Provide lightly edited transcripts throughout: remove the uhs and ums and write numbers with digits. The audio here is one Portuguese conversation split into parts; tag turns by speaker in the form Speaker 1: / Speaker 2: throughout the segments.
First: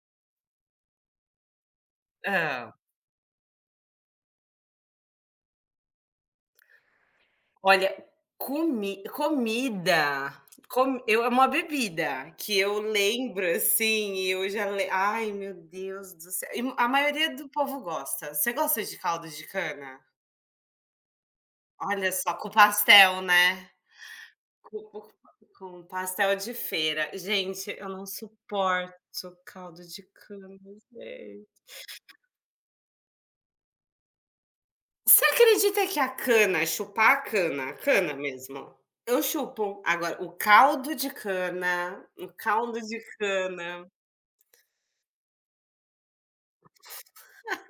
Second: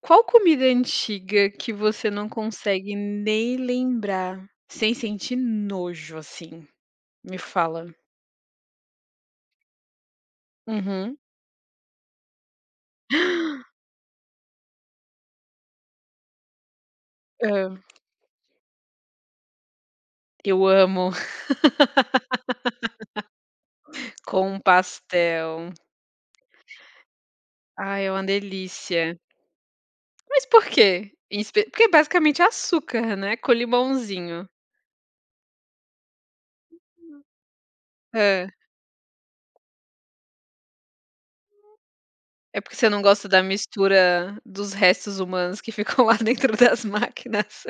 Speaker 1: Qual comida antiga que você não
Speaker 2: Hã.
Speaker 1: consegue nem lembrar, sem sentir nojo, assim? Me fala.
Speaker 2: Olha, comi comida, com
Speaker 1: Uhum.
Speaker 2: eu é uma bebida que eu lembro, assim, e eu já le ai, meu Deus do céu. E a maioria do
Speaker 1: Hã.
Speaker 2: povo gosta. Você gosta de caldo de cana?
Speaker 1: Eu amo
Speaker 2: Olha só, com pastel, né?
Speaker 1: com
Speaker 2: Com com
Speaker 1: pastel.
Speaker 2: com pastel de feira. Gente, eu
Speaker 1: Ai,
Speaker 2: não
Speaker 1: é uma
Speaker 2: suporto
Speaker 1: delícia.
Speaker 2: caldo de
Speaker 1: Mas
Speaker 2: cana,
Speaker 1: por quê? Em
Speaker 2: gente.
Speaker 1: espe Porque basicamente é açúcar, né, com limãozinho.
Speaker 2: Você acredita que a cana, chupar a cana
Speaker 1: Hã.
Speaker 2: mesmo, eu chupo. Agora, o caldo de cana, o
Speaker 1: É porque
Speaker 2: caldo
Speaker 1: você
Speaker 2: de
Speaker 1: não gosta da
Speaker 2: cana
Speaker 1: mistura dos restos humanos que ficam lá dentro das máquinas?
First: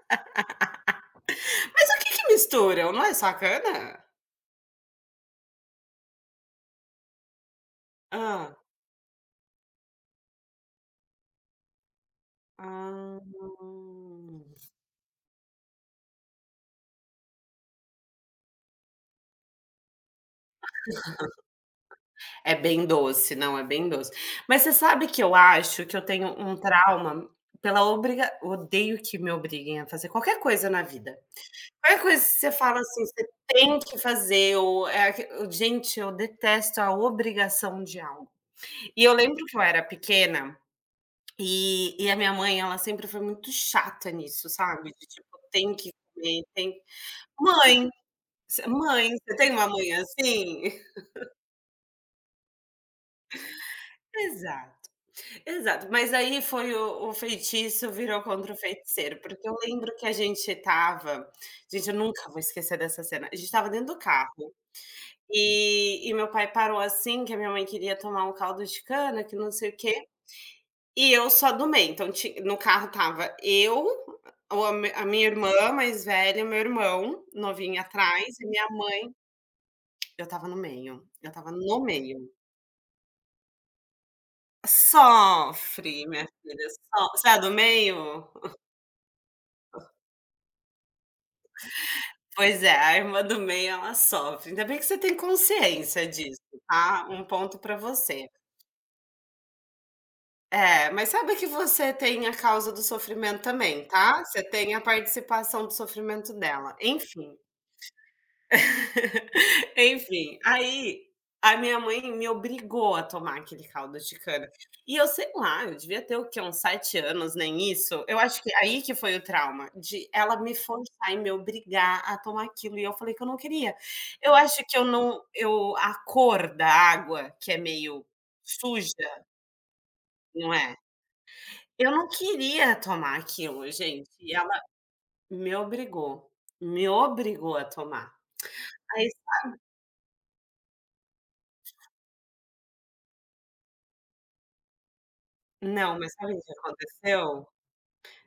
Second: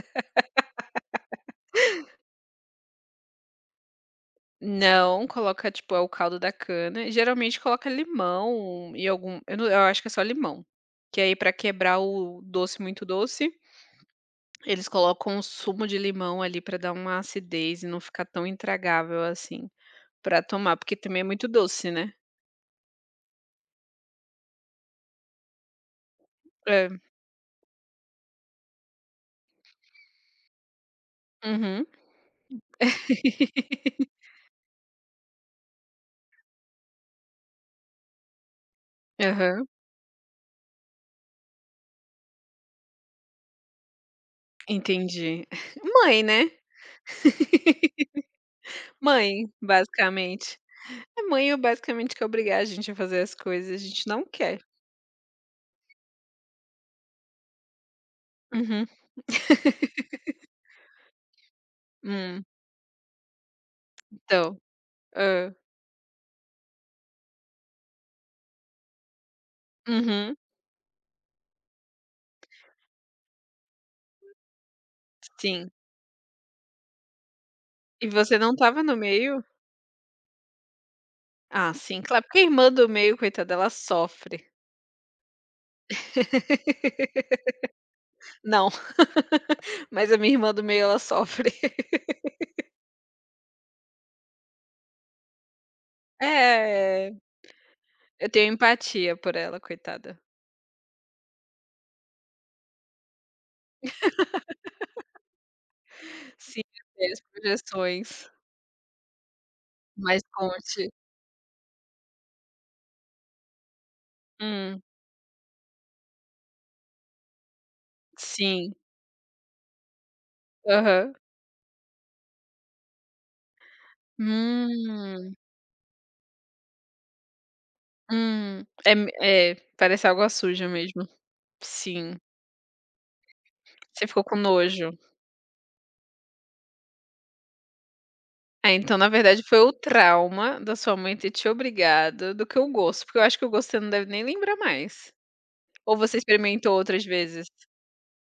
Speaker 2: mas o que que misturam? Não é só a cana?
Speaker 1: Não, coloca, tipo, é o caldo da cana. Geralmente coloca
Speaker 2: Hã.
Speaker 1: limão e algum eu não eu acho que é só limão, que aí pra quebrar o doce muito
Speaker 2: Ah.
Speaker 1: doce, eles colocam um sumo de limão ali pra dar uma acidez e não ficar tão intragável assim, pra tomar, porque também é muito doce, né.
Speaker 2: É bem doce, não, é bem doce. Mas você sabe que eu acho que eu tenho um
Speaker 1: É.
Speaker 2: trauma pela obriga odeio que me obriguem a fazer qualquer coisa na vida.
Speaker 1: Uhum.
Speaker 2: Qualquer coisa que você fala assim: "Você tem que fazer", ou é aque gente, eu detesto a obrigação de algo. E eu lembro que eu
Speaker 1: Aham.
Speaker 2: era pequena, e a minha mãe ela sempre foi muito chata nisso, sabe, de tipo:
Speaker 1: Entendi.
Speaker 2: "Tem que
Speaker 1: Mãe,
Speaker 2: comer,
Speaker 1: né.
Speaker 2: tem". Mãe, você você
Speaker 1: Mãe,
Speaker 2: tem uma mãe
Speaker 1: basicamente.
Speaker 2: assim?
Speaker 1: Mãe é basicamente que obrigar a gente a fazer as coisas, a gente não quer.
Speaker 2: Exato, exato. Mas aí foi o feitiço virou contra o
Speaker 1: Uhum.
Speaker 2: feiticeiro, porque eu lembro que a gente estava gente, eu nunca vou
Speaker 1: Hum.
Speaker 2: esquecer dessa cena. A gente estava dentro do carro,
Speaker 1: Então. Hã.
Speaker 2: e meu pai parou assim, que a minha mãe queria tomar um caldo de cana, que não sei o quê.
Speaker 1: Uhum.
Speaker 2: E eu só do meio, então ti no carro tava eu, ou a minha irmã
Speaker 1: Sim.
Speaker 2: mais velha, meu irmão novinho
Speaker 1: E
Speaker 2: atrás
Speaker 1: você
Speaker 2: e
Speaker 1: não
Speaker 2: minha
Speaker 1: estava no
Speaker 2: mãe.
Speaker 1: meio?
Speaker 2: Eu tava no meio, eu tava
Speaker 1: Ah,
Speaker 2: no
Speaker 1: sim, claro,
Speaker 2: meio.
Speaker 1: porque a irmã do meio, coitada, ela sofre.
Speaker 2: Sofre, minha filha, você é do meio?
Speaker 1: Não, mas a minha irmã do meio, ela sofre.
Speaker 2: Pois é, a irmã do meio ela sofre, ainda bem que você tem consciência disso, tá,
Speaker 1: É,
Speaker 2: um ponto pra você.
Speaker 1: eu tenho empatia por ela, coitada.
Speaker 2: É, mas sabe que você tem a causa do sofrimento também, tá, você tem a participação do sofrimento
Speaker 1: Sim,
Speaker 2: dela,
Speaker 1: eu sei as
Speaker 2: enfim.
Speaker 1: projeções. Mas
Speaker 2: Enfim,
Speaker 1: conte.
Speaker 2: aí a minha mãe me obrigou a tomar aquele caldo de cana.
Speaker 1: Hum,
Speaker 2: E eu sei lá, eu devia ter o quê? Uns 7 anos, nem isso? Eu acho que é
Speaker 1: sim.
Speaker 2: aí que foi o trauma, de ela me forçar
Speaker 1: Aham.
Speaker 2: e me obrigar a tomar aquilo, e eu falei que eu não queria. Eu acho que eu não
Speaker 1: Hum,
Speaker 2: eu a cor da água, que é meio
Speaker 1: hum.
Speaker 2: suja,
Speaker 1: É é, parece água
Speaker 2: não
Speaker 1: suja
Speaker 2: é?
Speaker 1: mesmo.
Speaker 2: Eu não
Speaker 1: Sim,
Speaker 2: queria tomar aquilo,
Speaker 1: você
Speaker 2: gente,
Speaker 1: ficou
Speaker 2: e
Speaker 1: com
Speaker 2: ela
Speaker 1: nojo.
Speaker 2: me obrigou, me obrigou a tomar.
Speaker 1: Ah, então na
Speaker 2: Aí
Speaker 1: verdade foi o trauma da sua mãe ter te obrigado, do que o gosto, porque eu acho que o gosto você não deve nem lembrar mais. Ou
Speaker 2: não, mas
Speaker 1: você
Speaker 2: sabe o que
Speaker 1: experimentou outras
Speaker 2: aconteceu?
Speaker 1: vezes?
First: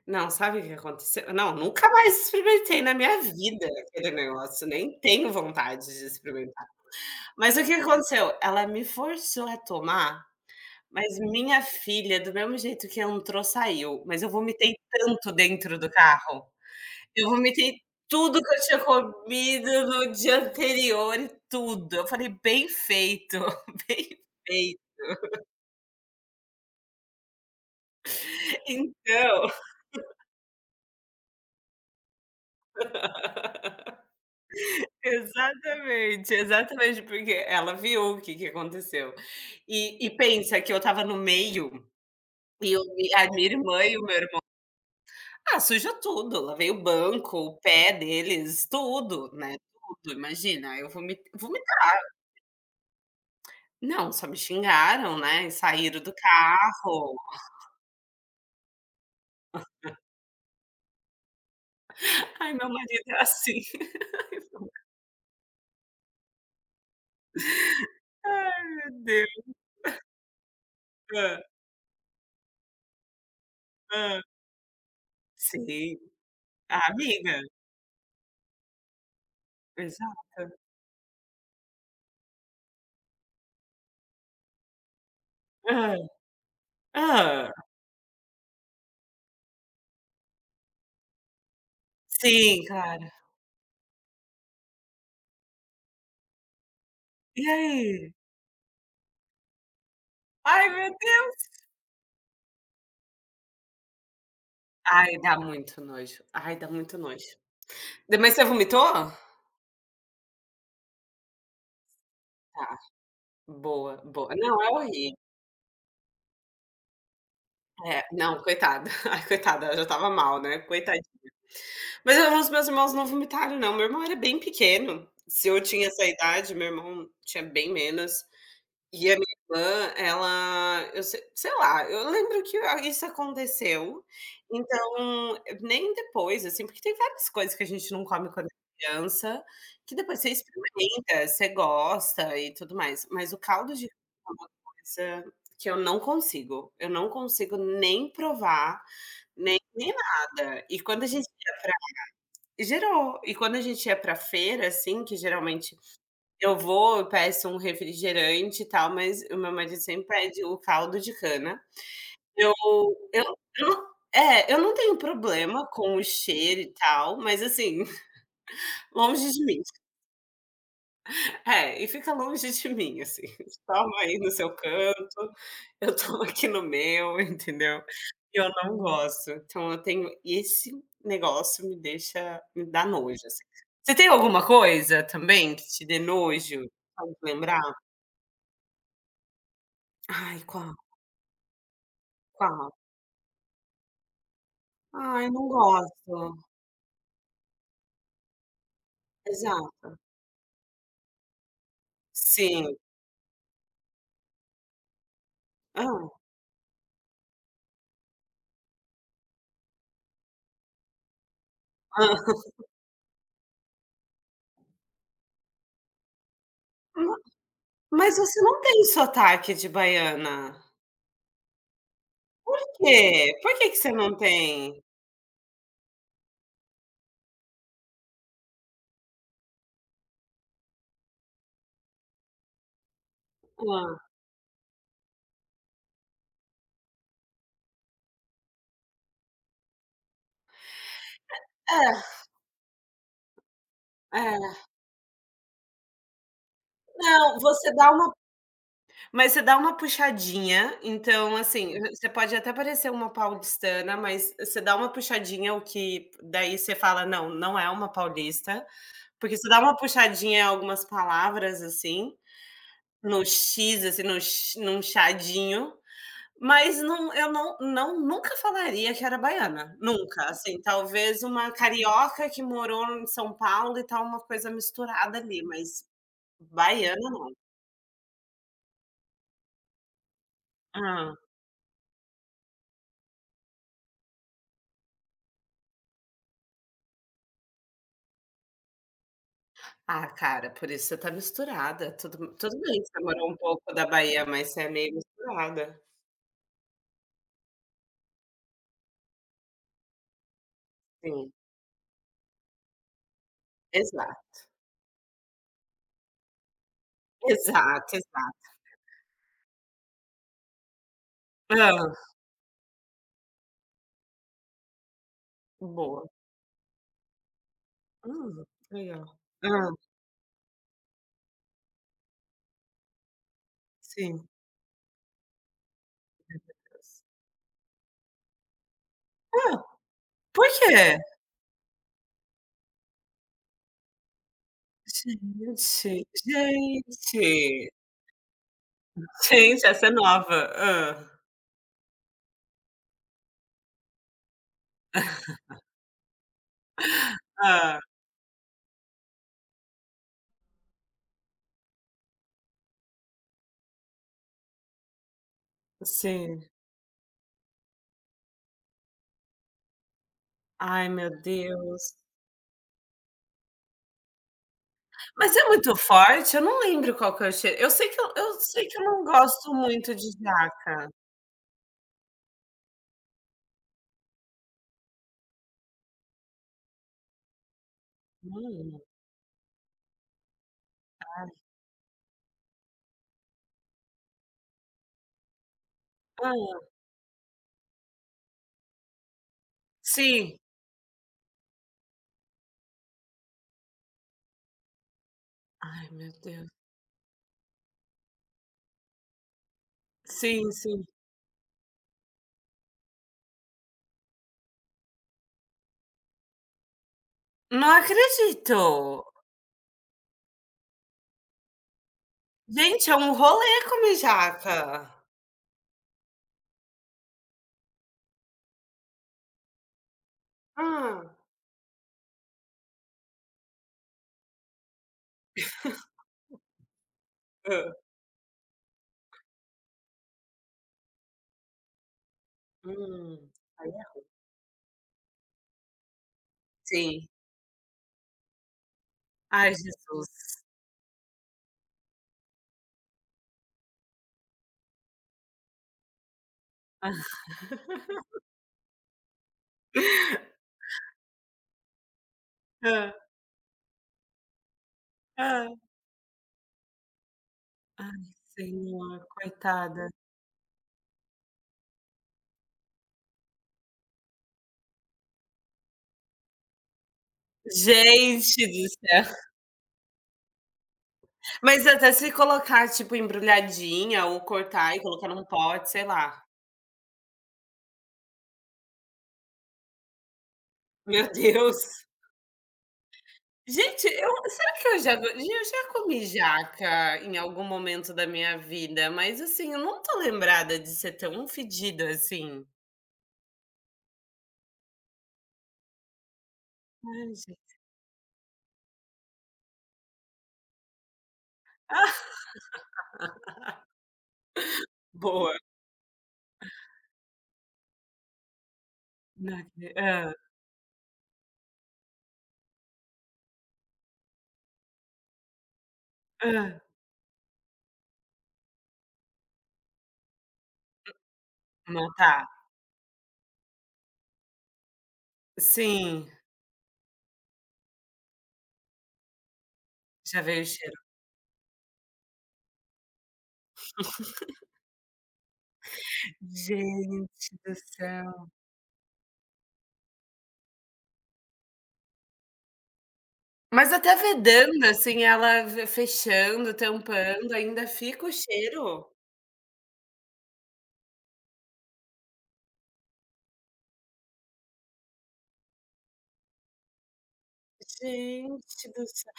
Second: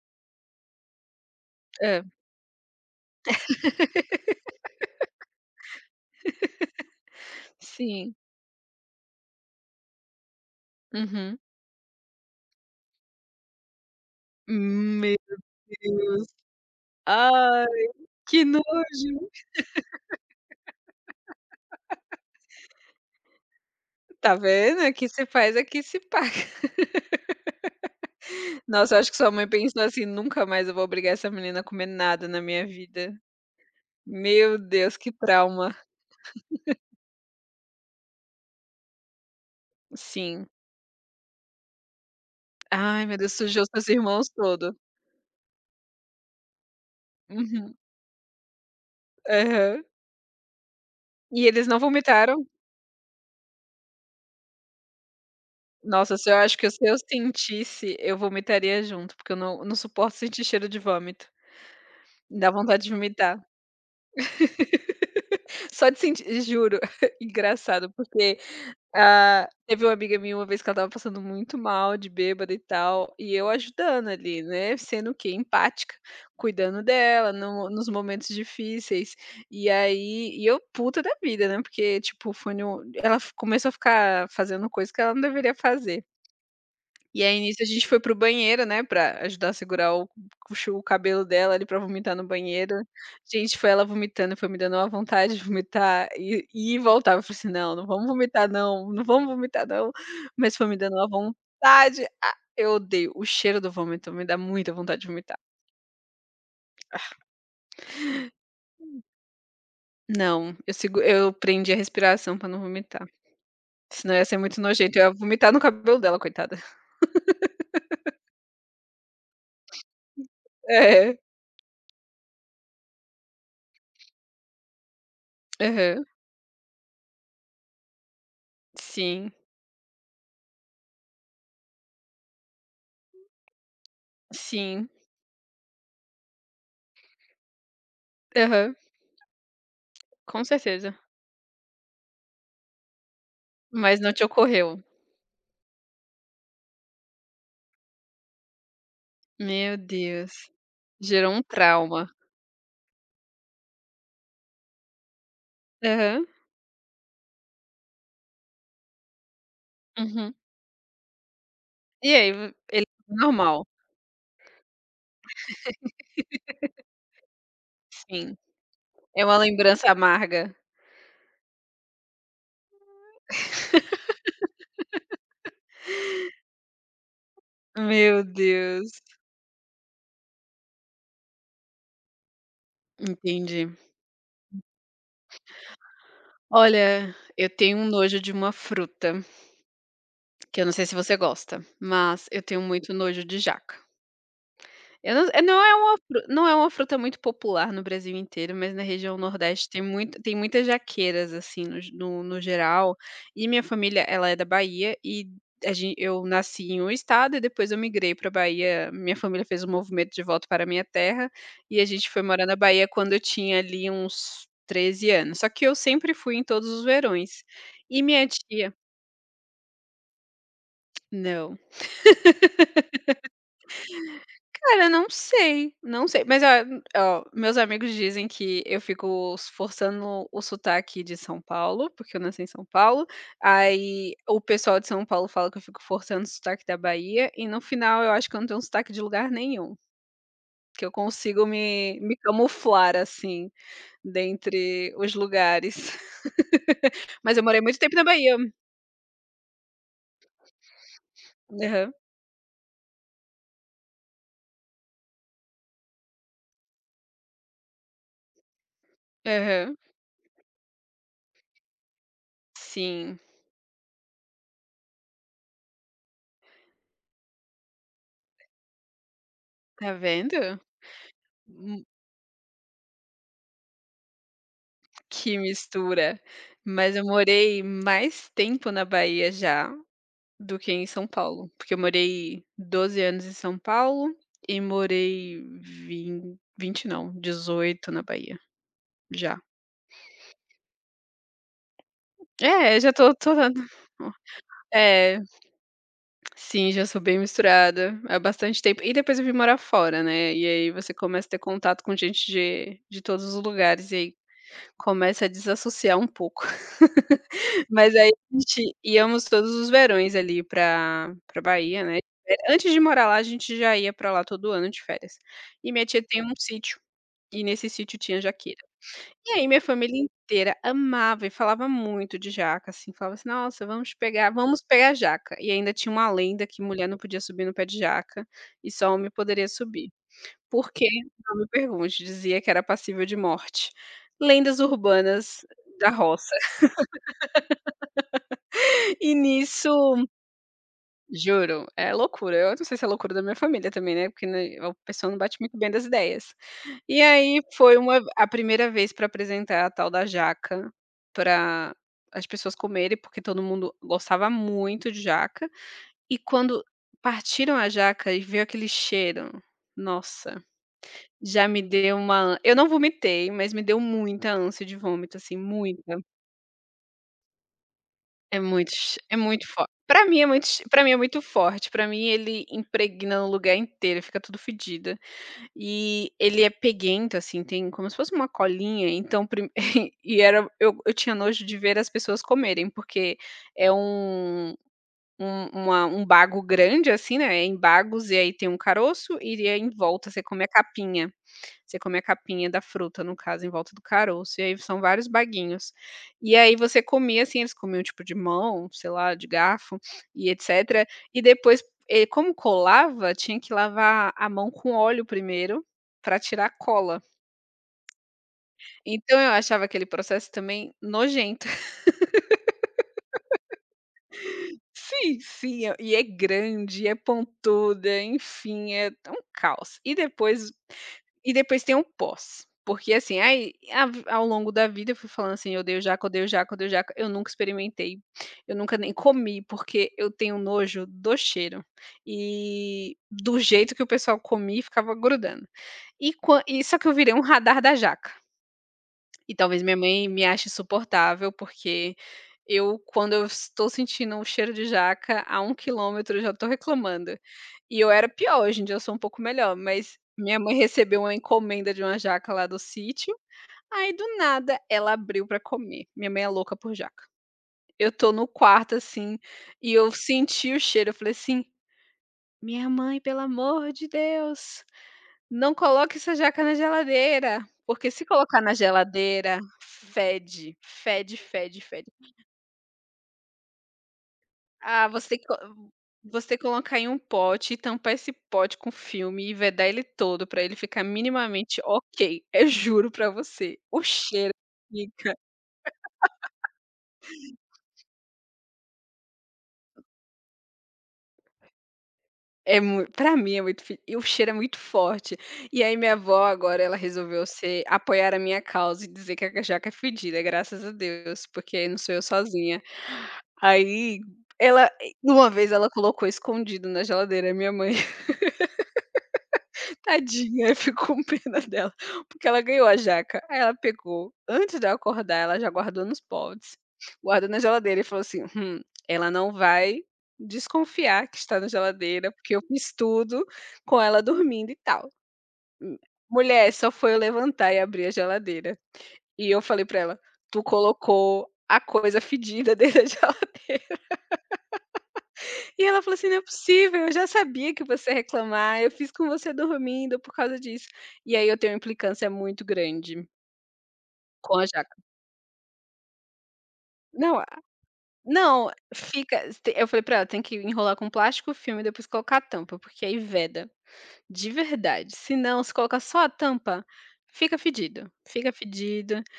Speaker 2: Não, sabe o que aconteceu? Não, nunca
Speaker 1: Hã,
Speaker 2: mais experimentei na minha vida aquele negócio, nem tenho vontade de experimentar. Mas o que
Speaker 1: sim.
Speaker 2: aconteceu? Ela me forçou a tomar, mas
Speaker 1: Uhum.
Speaker 2: minha filha, do mesmo jeito que entrou, saiu, mas eu vomitei
Speaker 1: Meu
Speaker 2: tanto dentro do
Speaker 1: Deus.
Speaker 2: carro, eu
Speaker 1: Ai,
Speaker 2: vomitei tudo
Speaker 1: que
Speaker 2: que eu tinha
Speaker 1: nojo.
Speaker 2: comido no dia anterior e tudo. Eu falei: "Bem feito, bem
Speaker 1: Tá
Speaker 2: feito".
Speaker 1: vendo? Aqui se faz, aqui se paga. Nossa, eu acho que sua mãe
Speaker 2: Então
Speaker 1: pensou assim: "Nunca mais eu vou obrigar essa menina a comer nada na minha vida". Meu Deus, que trauma.
Speaker 2: exatamente, exatamente, porque ela viu o que que aconteceu. E e
Speaker 1: Sim.
Speaker 2: pensa que eu estava no meio, e eu
Speaker 1: Ai,
Speaker 2: vi
Speaker 1: meu
Speaker 2: a
Speaker 1: Deus,
Speaker 2: minha
Speaker 1: sujou
Speaker 2: irmã
Speaker 1: seus
Speaker 2: e o meu
Speaker 1: irmãos
Speaker 2: irmão
Speaker 1: todo.
Speaker 2: ah, suja tudo, lavei o banco, o
Speaker 1: Uhum.
Speaker 2: pé deles, tudo, né,
Speaker 1: Aham.
Speaker 2: tudo, imagina, eu
Speaker 1: E eles não
Speaker 2: vomitar
Speaker 1: vomitaram?
Speaker 2: não, só me xingaram, né, e saíram do
Speaker 1: Nossa, se eu
Speaker 2: carro.
Speaker 1: sentisse, eu vomitaria junto, porque eu não não suporto sentir cheiro de vômito. Me dá
Speaker 2: Ai, meu
Speaker 1: vontade de
Speaker 2: marido é
Speaker 1: vomitar.
Speaker 2: assim.
Speaker 1: Só de sentir juro, engraçado, porque,
Speaker 2: Ai, meu Deus.
Speaker 1: ah, teve uma amiga minha uma vez que ela estava passando
Speaker 2: Hã,
Speaker 1: muito mal de bêbada e tal, e eu ajudando
Speaker 2: hã.
Speaker 1: ali, né, sendo o quê? Empática,
Speaker 2: Sim.
Speaker 1: cuidando
Speaker 2: Ah,
Speaker 1: dela
Speaker 2: amiga,
Speaker 1: no nos momentos difíceis. E aí
Speaker 2: exato.
Speaker 1: eu puta da vida, né, porque, tipo, foi no ela f começou a ficar fazendo coisa que ela não deveria
Speaker 2: Hã,
Speaker 1: fazer.
Speaker 2: hã.
Speaker 1: E aí nisso a gente foi pro banheiro, né, pra ajudar a segurar o puxou o cabelo dela ali pra vomitar no
Speaker 2: Sim,
Speaker 1: banheiro.
Speaker 2: cara.
Speaker 1: Gente, foi ela vomitando, foi me dando uma vontade de vomitar e voltava. Eu falei
Speaker 2: E
Speaker 1: assim: "Não, não vamos
Speaker 2: aí?
Speaker 1: vomitar não, não vamos vomitar não", mas foi
Speaker 2: Ai,
Speaker 1: me
Speaker 2: meu
Speaker 1: dando uma
Speaker 2: Deus.
Speaker 1: vontade. Ah, eu odeio o cheiro do vômito, me dá muita vontade de
Speaker 2: Ai,
Speaker 1: vomitar.
Speaker 2: dá muito nojo. Ai, dá muito nojo. De mas você vomitou?
Speaker 1: Não, eu prendi a respiração pra não
Speaker 2: Tá,
Speaker 1: vomitar,
Speaker 2: boa,
Speaker 1: senão ia
Speaker 2: boa.
Speaker 1: ser muito
Speaker 2: Não, é
Speaker 1: nojento, eu ia
Speaker 2: horrível.
Speaker 1: vomitar no cabelo dela, coitada.
Speaker 2: É, não, coitada. Ai, coitada, ela já estava mal, né, coitadinha.
Speaker 1: É,
Speaker 2: Mas eu os meus irmãos não vomitaram não, meu irmão era bem pequeno. Se eu tinha
Speaker 1: aham.
Speaker 2: essa idade, meu irmão tinha bem menos. E a minha
Speaker 1: Sim,
Speaker 2: irmã, ela eu se sei lá, eu lembro que a isso aconteceu,
Speaker 1: sim.
Speaker 2: então, nem depois, assim, porque tem várias coisas que a gente não come quando é
Speaker 1: Aham,
Speaker 2: criança, que depois você
Speaker 1: com certeza.
Speaker 2: experimenta, você gosta e tudo mais, mas o caldo de
Speaker 1: Mas
Speaker 2: cana
Speaker 1: não te
Speaker 2: é uma
Speaker 1: ocorreu.
Speaker 2: coisa que eu não consigo nem provar, nem
Speaker 1: Meu
Speaker 2: nem
Speaker 1: Deus,
Speaker 2: nada. E quando a gente
Speaker 1: gerou um
Speaker 2: ia pra
Speaker 1: trauma.
Speaker 2: gerou. E quando a gente ia pra feira, assim, que geralmente
Speaker 1: Aham,
Speaker 2: eu vou, eu peço um refrigerante e tal, mas o meu marido sempre
Speaker 1: uhum.
Speaker 2: pede o caldo de cana.
Speaker 1: E aí, v
Speaker 2: Eu
Speaker 1: ele é
Speaker 2: eu
Speaker 1: normal,
Speaker 2: eu não é, eu não tenho problema com o cheiro e tal, mas assim,
Speaker 1: sim. É
Speaker 2: longe
Speaker 1: uma
Speaker 2: de mim.
Speaker 1: lembrança amarga.
Speaker 2: É, e fica longe de mim, assim, toma aí no seu canto, eu tô aqui no meu, entendeu.
Speaker 1: Meu
Speaker 2: Eu não
Speaker 1: Deus,
Speaker 2: gosto, então eu tenho esse negócio me deixa me dá nojo, assim.
Speaker 1: entendi.
Speaker 2: Você tem alguma coisa também que te dê nojo?
Speaker 1: Olha,
Speaker 2: Pode
Speaker 1: eu
Speaker 2: lembrar?
Speaker 1: tenho um nojo de uma fruta,
Speaker 2: Ai,
Speaker 1: que eu não
Speaker 2: qual?
Speaker 1: sei se você gosta, mas eu tenho
Speaker 2: Qual?
Speaker 1: muito nojo de jaca. Eu não
Speaker 2: Ai,
Speaker 1: é
Speaker 2: não
Speaker 1: não é uma fru
Speaker 2: gosto.
Speaker 1: Não é uma fruta muito popular no Brasil inteiro, mas na região nordeste tem
Speaker 2: Exato.
Speaker 1: muito tem muitas jaqueiras, assim, no ge no no
Speaker 2: Sim.
Speaker 1: geral. E minha família, ela é da Bahia, e a
Speaker 2: Hã,
Speaker 1: gen eu nasci em um estado e depois eu migrei para Bahia. Minha família fez o movimento de volta para a minha terra, e a gente foi
Speaker 2: hã.
Speaker 1: morar na Bahia quando eu tinha ali uns 13 anos. Só que eu sempre fui em todos os
Speaker 2: Ma
Speaker 1: verões. E
Speaker 2: mas
Speaker 1: minha
Speaker 2: você não
Speaker 1: tia
Speaker 2: tem sotaque de baiana.
Speaker 1: não.
Speaker 2: Por quê? Por que que você não tem?
Speaker 1: Cara, não sei, não sei, mas a ó, meus amigos dizem que eu fico forçando o sotaque de São Paulo, porque eu nasci em São Paulo,
Speaker 2: Hã.
Speaker 1: aí o pessoal de São Paulo fala que eu fico forçando o sotaque da Bahia, e no final eu acho que eu não tenho sotaque de lugar nenhum, que eu consigo me camuflar, assim,
Speaker 2: É, é.
Speaker 1: dentre os lugares. Mas
Speaker 2: Não,
Speaker 1: eu morei
Speaker 2: você
Speaker 1: muito
Speaker 2: dá
Speaker 1: tempo na
Speaker 2: uma
Speaker 1: Bahia.
Speaker 2: mas você dá uma puxadinha, então, assim,
Speaker 1: Aham,
Speaker 2: você pode até parecer uma paulistana, mas você dá uma puxadinha, o que daí você fala: "Não, não é uma paulista", porque você dá uma
Speaker 1: aham.
Speaker 2: puxadinha em algumas palavras,
Speaker 1: Sim,
Speaker 2: assim, no "x" num "xadinho". Mas não eu não não nunca falaria que era baiana,
Speaker 1: tá
Speaker 2: nunca,
Speaker 1: vendo?
Speaker 2: assim, talvez uma carioca que morou em São Paulo e tal, uma coisa misturada
Speaker 1: Que
Speaker 2: ali, mas
Speaker 1: mistura. Mas
Speaker 2: baiana
Speaker 1: eu
Speaker 2: não.
Speaker 1: morei mais tempo na Bahia já do que em São
Speaker 2: Hã.
Speaker 1: Paulo, porque eu morei 12 anos em São Paulo e morei vin 20 não, 18 na Bahia, já.
Speaker 2: Ah, cara, por isso você tá misturada, tudo
Speaker 1: É,
Speaker 2: bem que
Speaker 1: já
Speaker 2: você
Speaker 1: tô
Speaker 2: morou
Speaker 1: tô
Speaker 2: um
Speaker 1: na
Speaker 2: pouco da Bahia, mas você é meio
Speaker 1: É,
Speaker 2: misturada.
Speaker 1: sim, já sou bem misturada há bastante tempo. E depois eu vim morar fora, né, e aí você começa a
Speaker 2: Sim,
Speaker 1: ter contato com gente de todos os lugares, e aí
Speaker 2: exato,
Speaker 1: começa a desassociar um pouco. Mas aí a
Speaker 2: exato.
Speaker 1: gente íamos todos os verões ali pra Bahia,
Speaker 2: Hã.
Speaker 1: né. Antes de morar lá, a gente já ia pra lá todo ano de férias. E minha tia
Speaker 2: Boa.
Speaker 1: tem um sítio, e nesse sítio tinha
Speaker 2: Hum,
Speaker 1: jaqueira.
Speaker 2: legal.
Speaker 1: E aí minha
Speaker 2: Hã,
Speaker 1: família inteira amava e falava muito de jaca, assim, falava assim: "Nossa,
Speaker 2: sim.
Speaker 1: vamos pegar jaca". E ainda tinha uma lenda que mulher não podia subir no pé de jaca, e só homem poderia
Speaker 2: Hã,
Speaker 1: subir.
Speaker 2: por
Speaker 1: Por quê?
Speaker 2: quê?
Speaker 1: Não me pergunte, dizia que era passível de morte. Lendas urbanas da
Speaker 2: Gente,
Speaker 1: roça.
Speaker 2: gente.
Speaker 1: E
Speaker 2: Gente, essa é
Speaker 1: nisso
Speaker 2: nova. Hã,
Speaker 1: Juro, é loucura. Eu não sei se é loucura da minha família também, né, porque, né, o pessoal não bate muito bem das ideias. E aí foi
Speaker 2: hã,
Speaker 1: uma a primeira vez para apresentar a tal da jaca para as pessoas comerem, porque todo mundo gostava muito de jaca. E
Speaker 2: sim.
Speaker 1: quando partiram a jaca e veio aquele cheiro, nossa,
Speaker 2: Ai, meu
Speaker 1: já me
Speaker 2: Deus.
Speaker 1: deu uma an- eu não vomitei, mas me deu muita ânsia de vômito,
Speaker 2: Mas
Speaker 1: assim,
Speaker 2: é muito
Speaker 1: muita.
Speaker 2: forte? Eu não lembro qual que é o cheiro. Eu sei que eu
Speaker 1: É
Speaker 2: sei
Speaker 1: muito
Speaker 2: que eu
Speaker 1: ch
Speaker 2: não
Speaker 1: É muito
Speaker 2: gosto
Speaker 1: forte.
Speaker 2: muito de
Speaker 1: Pra
Speaker 2: jaca.
Speaker 1: mim é muito forte, pra mim ele impregna o lugar inteiro, fica tudo fedida. E ele é peguento, assim, tem como se fosse uma
Speaker 2: Hum,
Speaker 1: colinha, então prime e era eu tinha
Speaker 2: ai.
Speaker 1: nojo de ver as pessoas comerem, porque é um um uma um
Speaker 2: Hã.
Speaker 1: bago grande, assim, né, é em bagos, e aí tem um caroço e é em volta, você
Speaker 2: Sim.
Speaker 1: come a capinha. Você come a capinha da fruta, no caso, em volta do caroço, e aí são vários baguinhos.
Speaker 2: Ai, meu
Speaker 1: E
Speaker 2: Deus.
Speaker 1: aí você comia, assim, eles comiam tipo de mão, sei lá, de garfo e
Speaker 2: Sim, sim.
Speaker 1: etcétera, e depois, como colava, tinha que lavar a mão com óleo primeiro, para tirar a cola.
Speaker 2: Não acredito.
Speaker 1: Então eu achava aquele processo também nojento.
Speaker 2: Gente, é um rolê comer jaca.
Speaker 1: Sim, sim, e é grande, é pontuda, enfim, é um caos. E depois.
Speaker 2: Hã.
Speaker 1: Tem o pós, porque assim, aí a v ao longo da vida eu fui falando assim: "Eu odeio jaca, odeio jaca, odeio jaca". Eu nunca
Speaker 2: Hã.
Speaker 1: experimentei, eu nunca nem comi, porque eu tenho nojo do cheiro e
Speaker 2: Hum.
Speaker 1: do
Speaker 2: Aí
Speaker 1: jeito que o
Speaker 2: é
Speaker 1: pessoal comia ficava grudando. E quan e Só que eu
Speaker 2: sim.
Speaker 1: virei um radar da jaca. E
Speaker 2: Ai,
Speaker 1: talvez minha mãe me
Speaker 2: Jesus.
Speaker 1: ache insuportável, porque eu, quando eu estou sentindo um cheiro de jaca, a 1 km eu já estou reclamando. E eu era pior, hoje em dia eu sou um pouco melhor, mas minha mãe recebeu uma encomenda de uma jaca lá do
Speaker 2: Hã,
Speaker 1: sítio, aí do nada ela abriu para
Speaker 2: hã.
Speaker 1: comer. Minha mãe é louca por jaca. Eu
Speaker 2: Ai,
Speaker 1: tô no quarto,
Speaker 2: Senhor,
Speaker 1: assim, e
Speaker 2: coitada.
Speaker 1: eu senti o cheiro, eu falei assim: "Minha mãe, pelo amor de Deus, não coloque essa jaca na geladeira, porque se colocar
Speaker 2: Gente
Speaker 1: na
Speaker 2: do céu.
Speaker 1: geladeira, fede, fede, fede,
Speaker 2: Mas
Speaker 1: fede.
Speaker 2: até se colocar, tipo, embrulhadinha ou cortar e
Speaker 1: Ah,
Speaker 2: colocar num pote, sei lá.
Speaker 1: você colocar em um pote e tampar esse pote com filme e vedar ele todo pra ele ficar
Speaker 2: Meu Deus.
Speaker 1: minimamente ok, eu juro pra você, o
Speaker 2: Gente, eu
Speaker 1: cheiro
Speaker 2: será que eu
Speaker 1: que
Speaker 2: já eu
Speaker 1: fica.
Speaker 2: já comi jaca em algum momento da minha vida, mas, assim, eu não tô lembrada de ser tão fedida assim.
Speaker 1: É mui Pra mim é muito fi e o cheiro é muito forte. E aí minha avó agora ela
Speaker 2: Ai,
Speaker 1: resolveu
Speaker 2: gente.
Speaker 1: ser apoiar a minha causa e dizer que a jaca é fedida, graças a Deus, porque aí não sou eu sozinha. Aí ela e uma
Speaker 2: Boa.
Speaker 1: vez ela colocou escondido na geladeira, minha mãe.
Speaker 2: Não acre hã,
Speaker 1: Tadinha, eu fico com pena dela, porque ela ganhou a jaca, aí ela pegou, antes de eu acordar, ela já guardou nos
Speaker 2: hã.
Speaker 1: potes, guardou na geladeira e falou assim: ela não vai desconfiar que está na
Speaker 2: Não
Speaker 1: geladeira,
Speaker 2: tá.
Speaker 1: porque eu fiz tudo com ela dormindo e tal".
Speaker 2: Sim,
Speaker 1: Mulher, só foi eu levantar e abrir a geladeira. E eu falei pra ela:
Speaker 2: já veio
Speaker 1: "Tu
Speaker 2: o cheiro.
Speaker 1: colocou a coisa fedida dentro da geladeira". E ela falou assim: "Não é possível, eu já
Speaker 2: Gente
Speaker 1: sabia
Speaker 2: do
Speaker 1: que você ia
Speaker 2: céu.
Speaker 1: reclamar, eu fiz com você dormindo por causa disso". E aí eu tenho uma implicância muito grande.
Speaker 2: Mas até
Speaker 1: Com a
Speaker 2: vedando,
Speaker 1: jaca.
Speaker 2: assim, ela ve fechando,
Speaker 1: Não,
Speaker 2: tampando, ainda fica o
Speaker 1: não,
Speaker 2: cheiro?
Speaker 1: fica eu falei pra ela: "Tem que enrolar com plástico filme e depois colocar a tampa, porque aí veda, de verdade. Se não, se colocar só a tampa, fica fedido, fica
Speaker 2: Gente do
Speaker 1: fedido".
Speaker 2: céu.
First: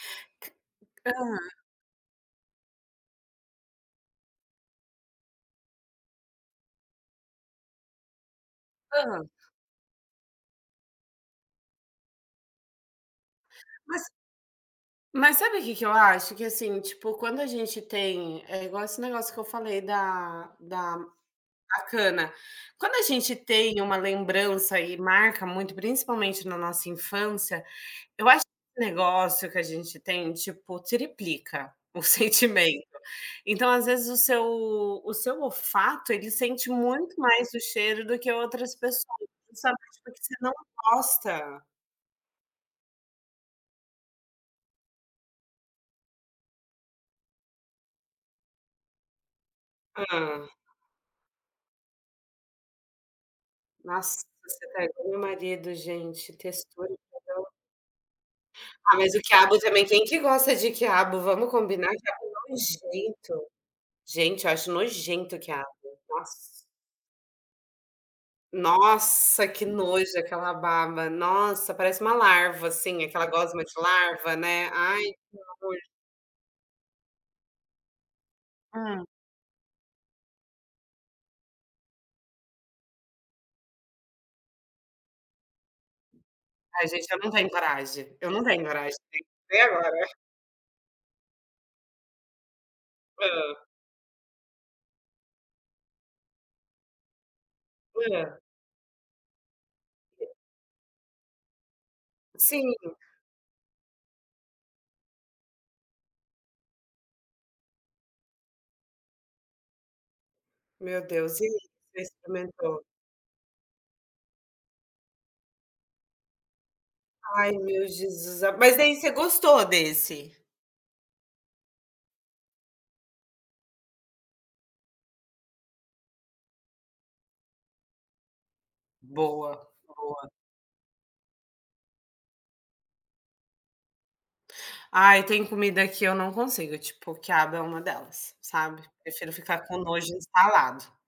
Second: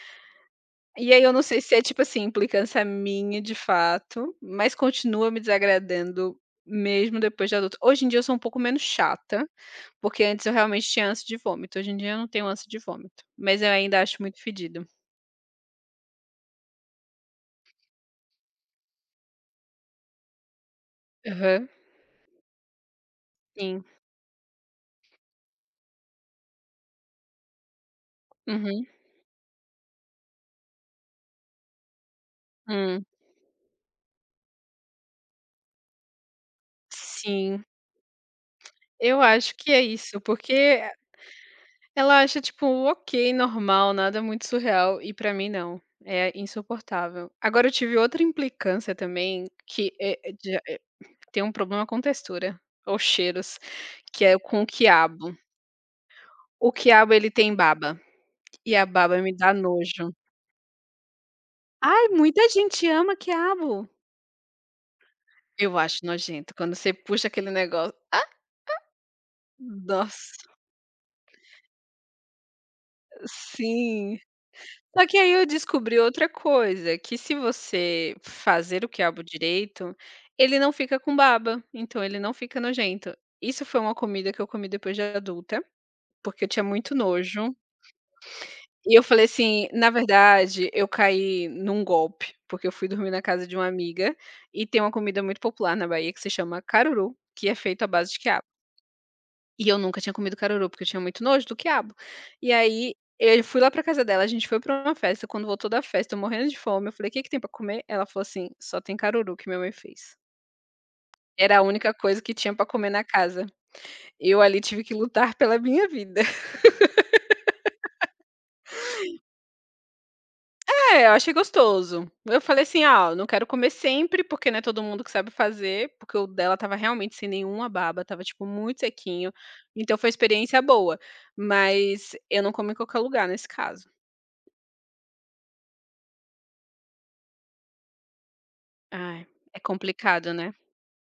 Speaker 1: E aí eu não sei se é, tipo assim, implicância minha de fato, mas continua me desagradando mesmo depois de adulto. Hoje em dia eu sou um pouco menos
Speaker 2: Hã.
Speaker 1: chata, porque antes eu realmente tinha ânsia de vômito, hoje em dia eu não tenho ânsia de vômito, mas eu ainda
Speaker 2: Mas
Speaker 1: acho muito fedido.
Speaker 2: mas sabe o que que eu acho? Que, assim, tipo, quando a gente tem é igual esse negócio que eu falei da da
Speaker 1: Aham.
Speaker 2: da cana. Quando a gente tem
Speaker 1: Sim.
Speaker 2: uma lembrança e marca muito, principalmente na nossa infância, eu acho que
Speaker 1: Uhum.
Speaker 2: esse negócio que a gente tem, tipo, triplica o sentimento.
Speaker 1: Hum.
Speaker 2: Então, às vezes, o seu olfato, ele sente muito mais o
Speaker 1: Sim.
Speaker 2: cheiro do que outras
Speaker 1: Eu
Speaker 2: pessoas,
Speaker 1: acho que é
Speaker 2: justamente
Speaker 1: isso,
Speaker 2: porque você não
Speaker 1: porque
Speaker 2: gosta.
Speaker 1: ela acha, tipo, ok, normal, nada muito surreal, e pra mim não, é insuportável. Agora eu tive outra implicância também, que é
Speaker 2: Hã.
Speaker 1: é de é tem um problema com textura, ou cheiros, que
Speaker 2: Nossa,
Speaker 1: é com o
Speaker 2: você tá igual meu
Speaker 1: quiabo.
Speaker 2: marido, gente,
Speaker 1: O
Speaker 2: textura.
Speaker 1: quiabo ele tem baba, e a
Speaker 2: Ah, mas
Speaker 1: baba
Speaker 2: o
Speaker 1: me dá
Speaker 2: quiabo também, quem
Speaker 1: nojo.
Speaker 2: que gosta de quiabo? Vamos combinar,
Speaker 1: Ai,
Speaker 2: quiabo
Speaker 1: muita
Speaker 2: é
Speaker 1: gente ama
Speaker 2: nojento.
Speaker 1: quiabo.
Speaker 2: Gente, eu acho nojento o quiabo.
Speaker 1: Eu acho
Speaker 2: Nossa.
Speaker 1: nojento, quando você puxa aquele negócio, ah,
Speaker 2: Nossa, que nojo
Speaker 1: nossa,
Speaker 2: aquela baba. Nossa, parece uma larva, assim, aquela gosma de
Speaker 1: sim.
Speaker 2: larva, né. Ai,
Speaker 1: Só que aí
Speaker 2: que
Speaker 1: eu
Speaker 2: nojo.
Speaker 1: descobri outra coisa, que se você fazer o
Speaker 2: Hã.
Speaker 1: quiabo direito, ele não fica com baba, então ele não fica nojento. Isso foi uma comida que eu comi depois de adulta, porque eu tinha
Speaker 2: Ai,
Speaker 1: muito
Speaker 2: gente, eu não tenho
Speaker 1: nojo,
Speaker 2: coragem, eu não tenho coragem.
Speaker 1: e eu
Speaker 2: Tem
Speaker 1: falei
Speaker 2: que ser
Speaker 1: assim: "Na
Speaker 2: agora.
Speaker 1: verdade, eu caí num golpe", porque eu fui dormir na
Speaker 2: Hã,
Speaker 1: casa de uma amiga, e tem uma comida muito popular na Bahia que se chama caruru, que é feito à base de
Speaker 2: hã.
Speaker 1: quiabo. E eu nunca tinha comido caruru, porque eu tinha muito nojo do quiabo. E
Speaker 2: Sim.
Speaker 1: aí, eu fui lá pra casa dela, a gente foi pra uma festa, quando voltou da festa, eu morrendo de fome, eu falei: "O "Que que tem pra comer?" Ela falou assim: "Só tem caruru que minha mãe fez".
Speaker 2: Meu Deus, e
Speaker 1: Era
Speaker 2: aí,
Speaker 1: a única
Speaker 2: você
Speaker 1: coisa que tinha pra
Speaker 2: experimentou?
Speaker 1: comer na casa. Eu ali tive que lutar pela minha vida.
Speaker 2: Ai, meu Jesus a mas daí você gostou desse?
Speaker 1: É, eu achei gostoso. Eu falei assim: "Ah, eu não quero comer sempre, porque não é todo mundo que sabe fazer", porque o dela estava realmente sem nenhuma baba, estava, tipo, muito sequinho,
Speaker 2: Boa,
Speaker 1: então foi uma
Speaker 2: boa.
Speaker 1: experiência boa, mas eu não como em qualquer lugar nesse caso.
Speaker 2: Ai, tem comida que eu não consigo, tipo, quiabo é uma delas, sabe.
Speaker 1: Ai,
Speaker 2: Prefiro
Speaker 1: é
Speaker 2: ficar com nojo
Speaker 1: complicado, né.
Speaker 2: instalado.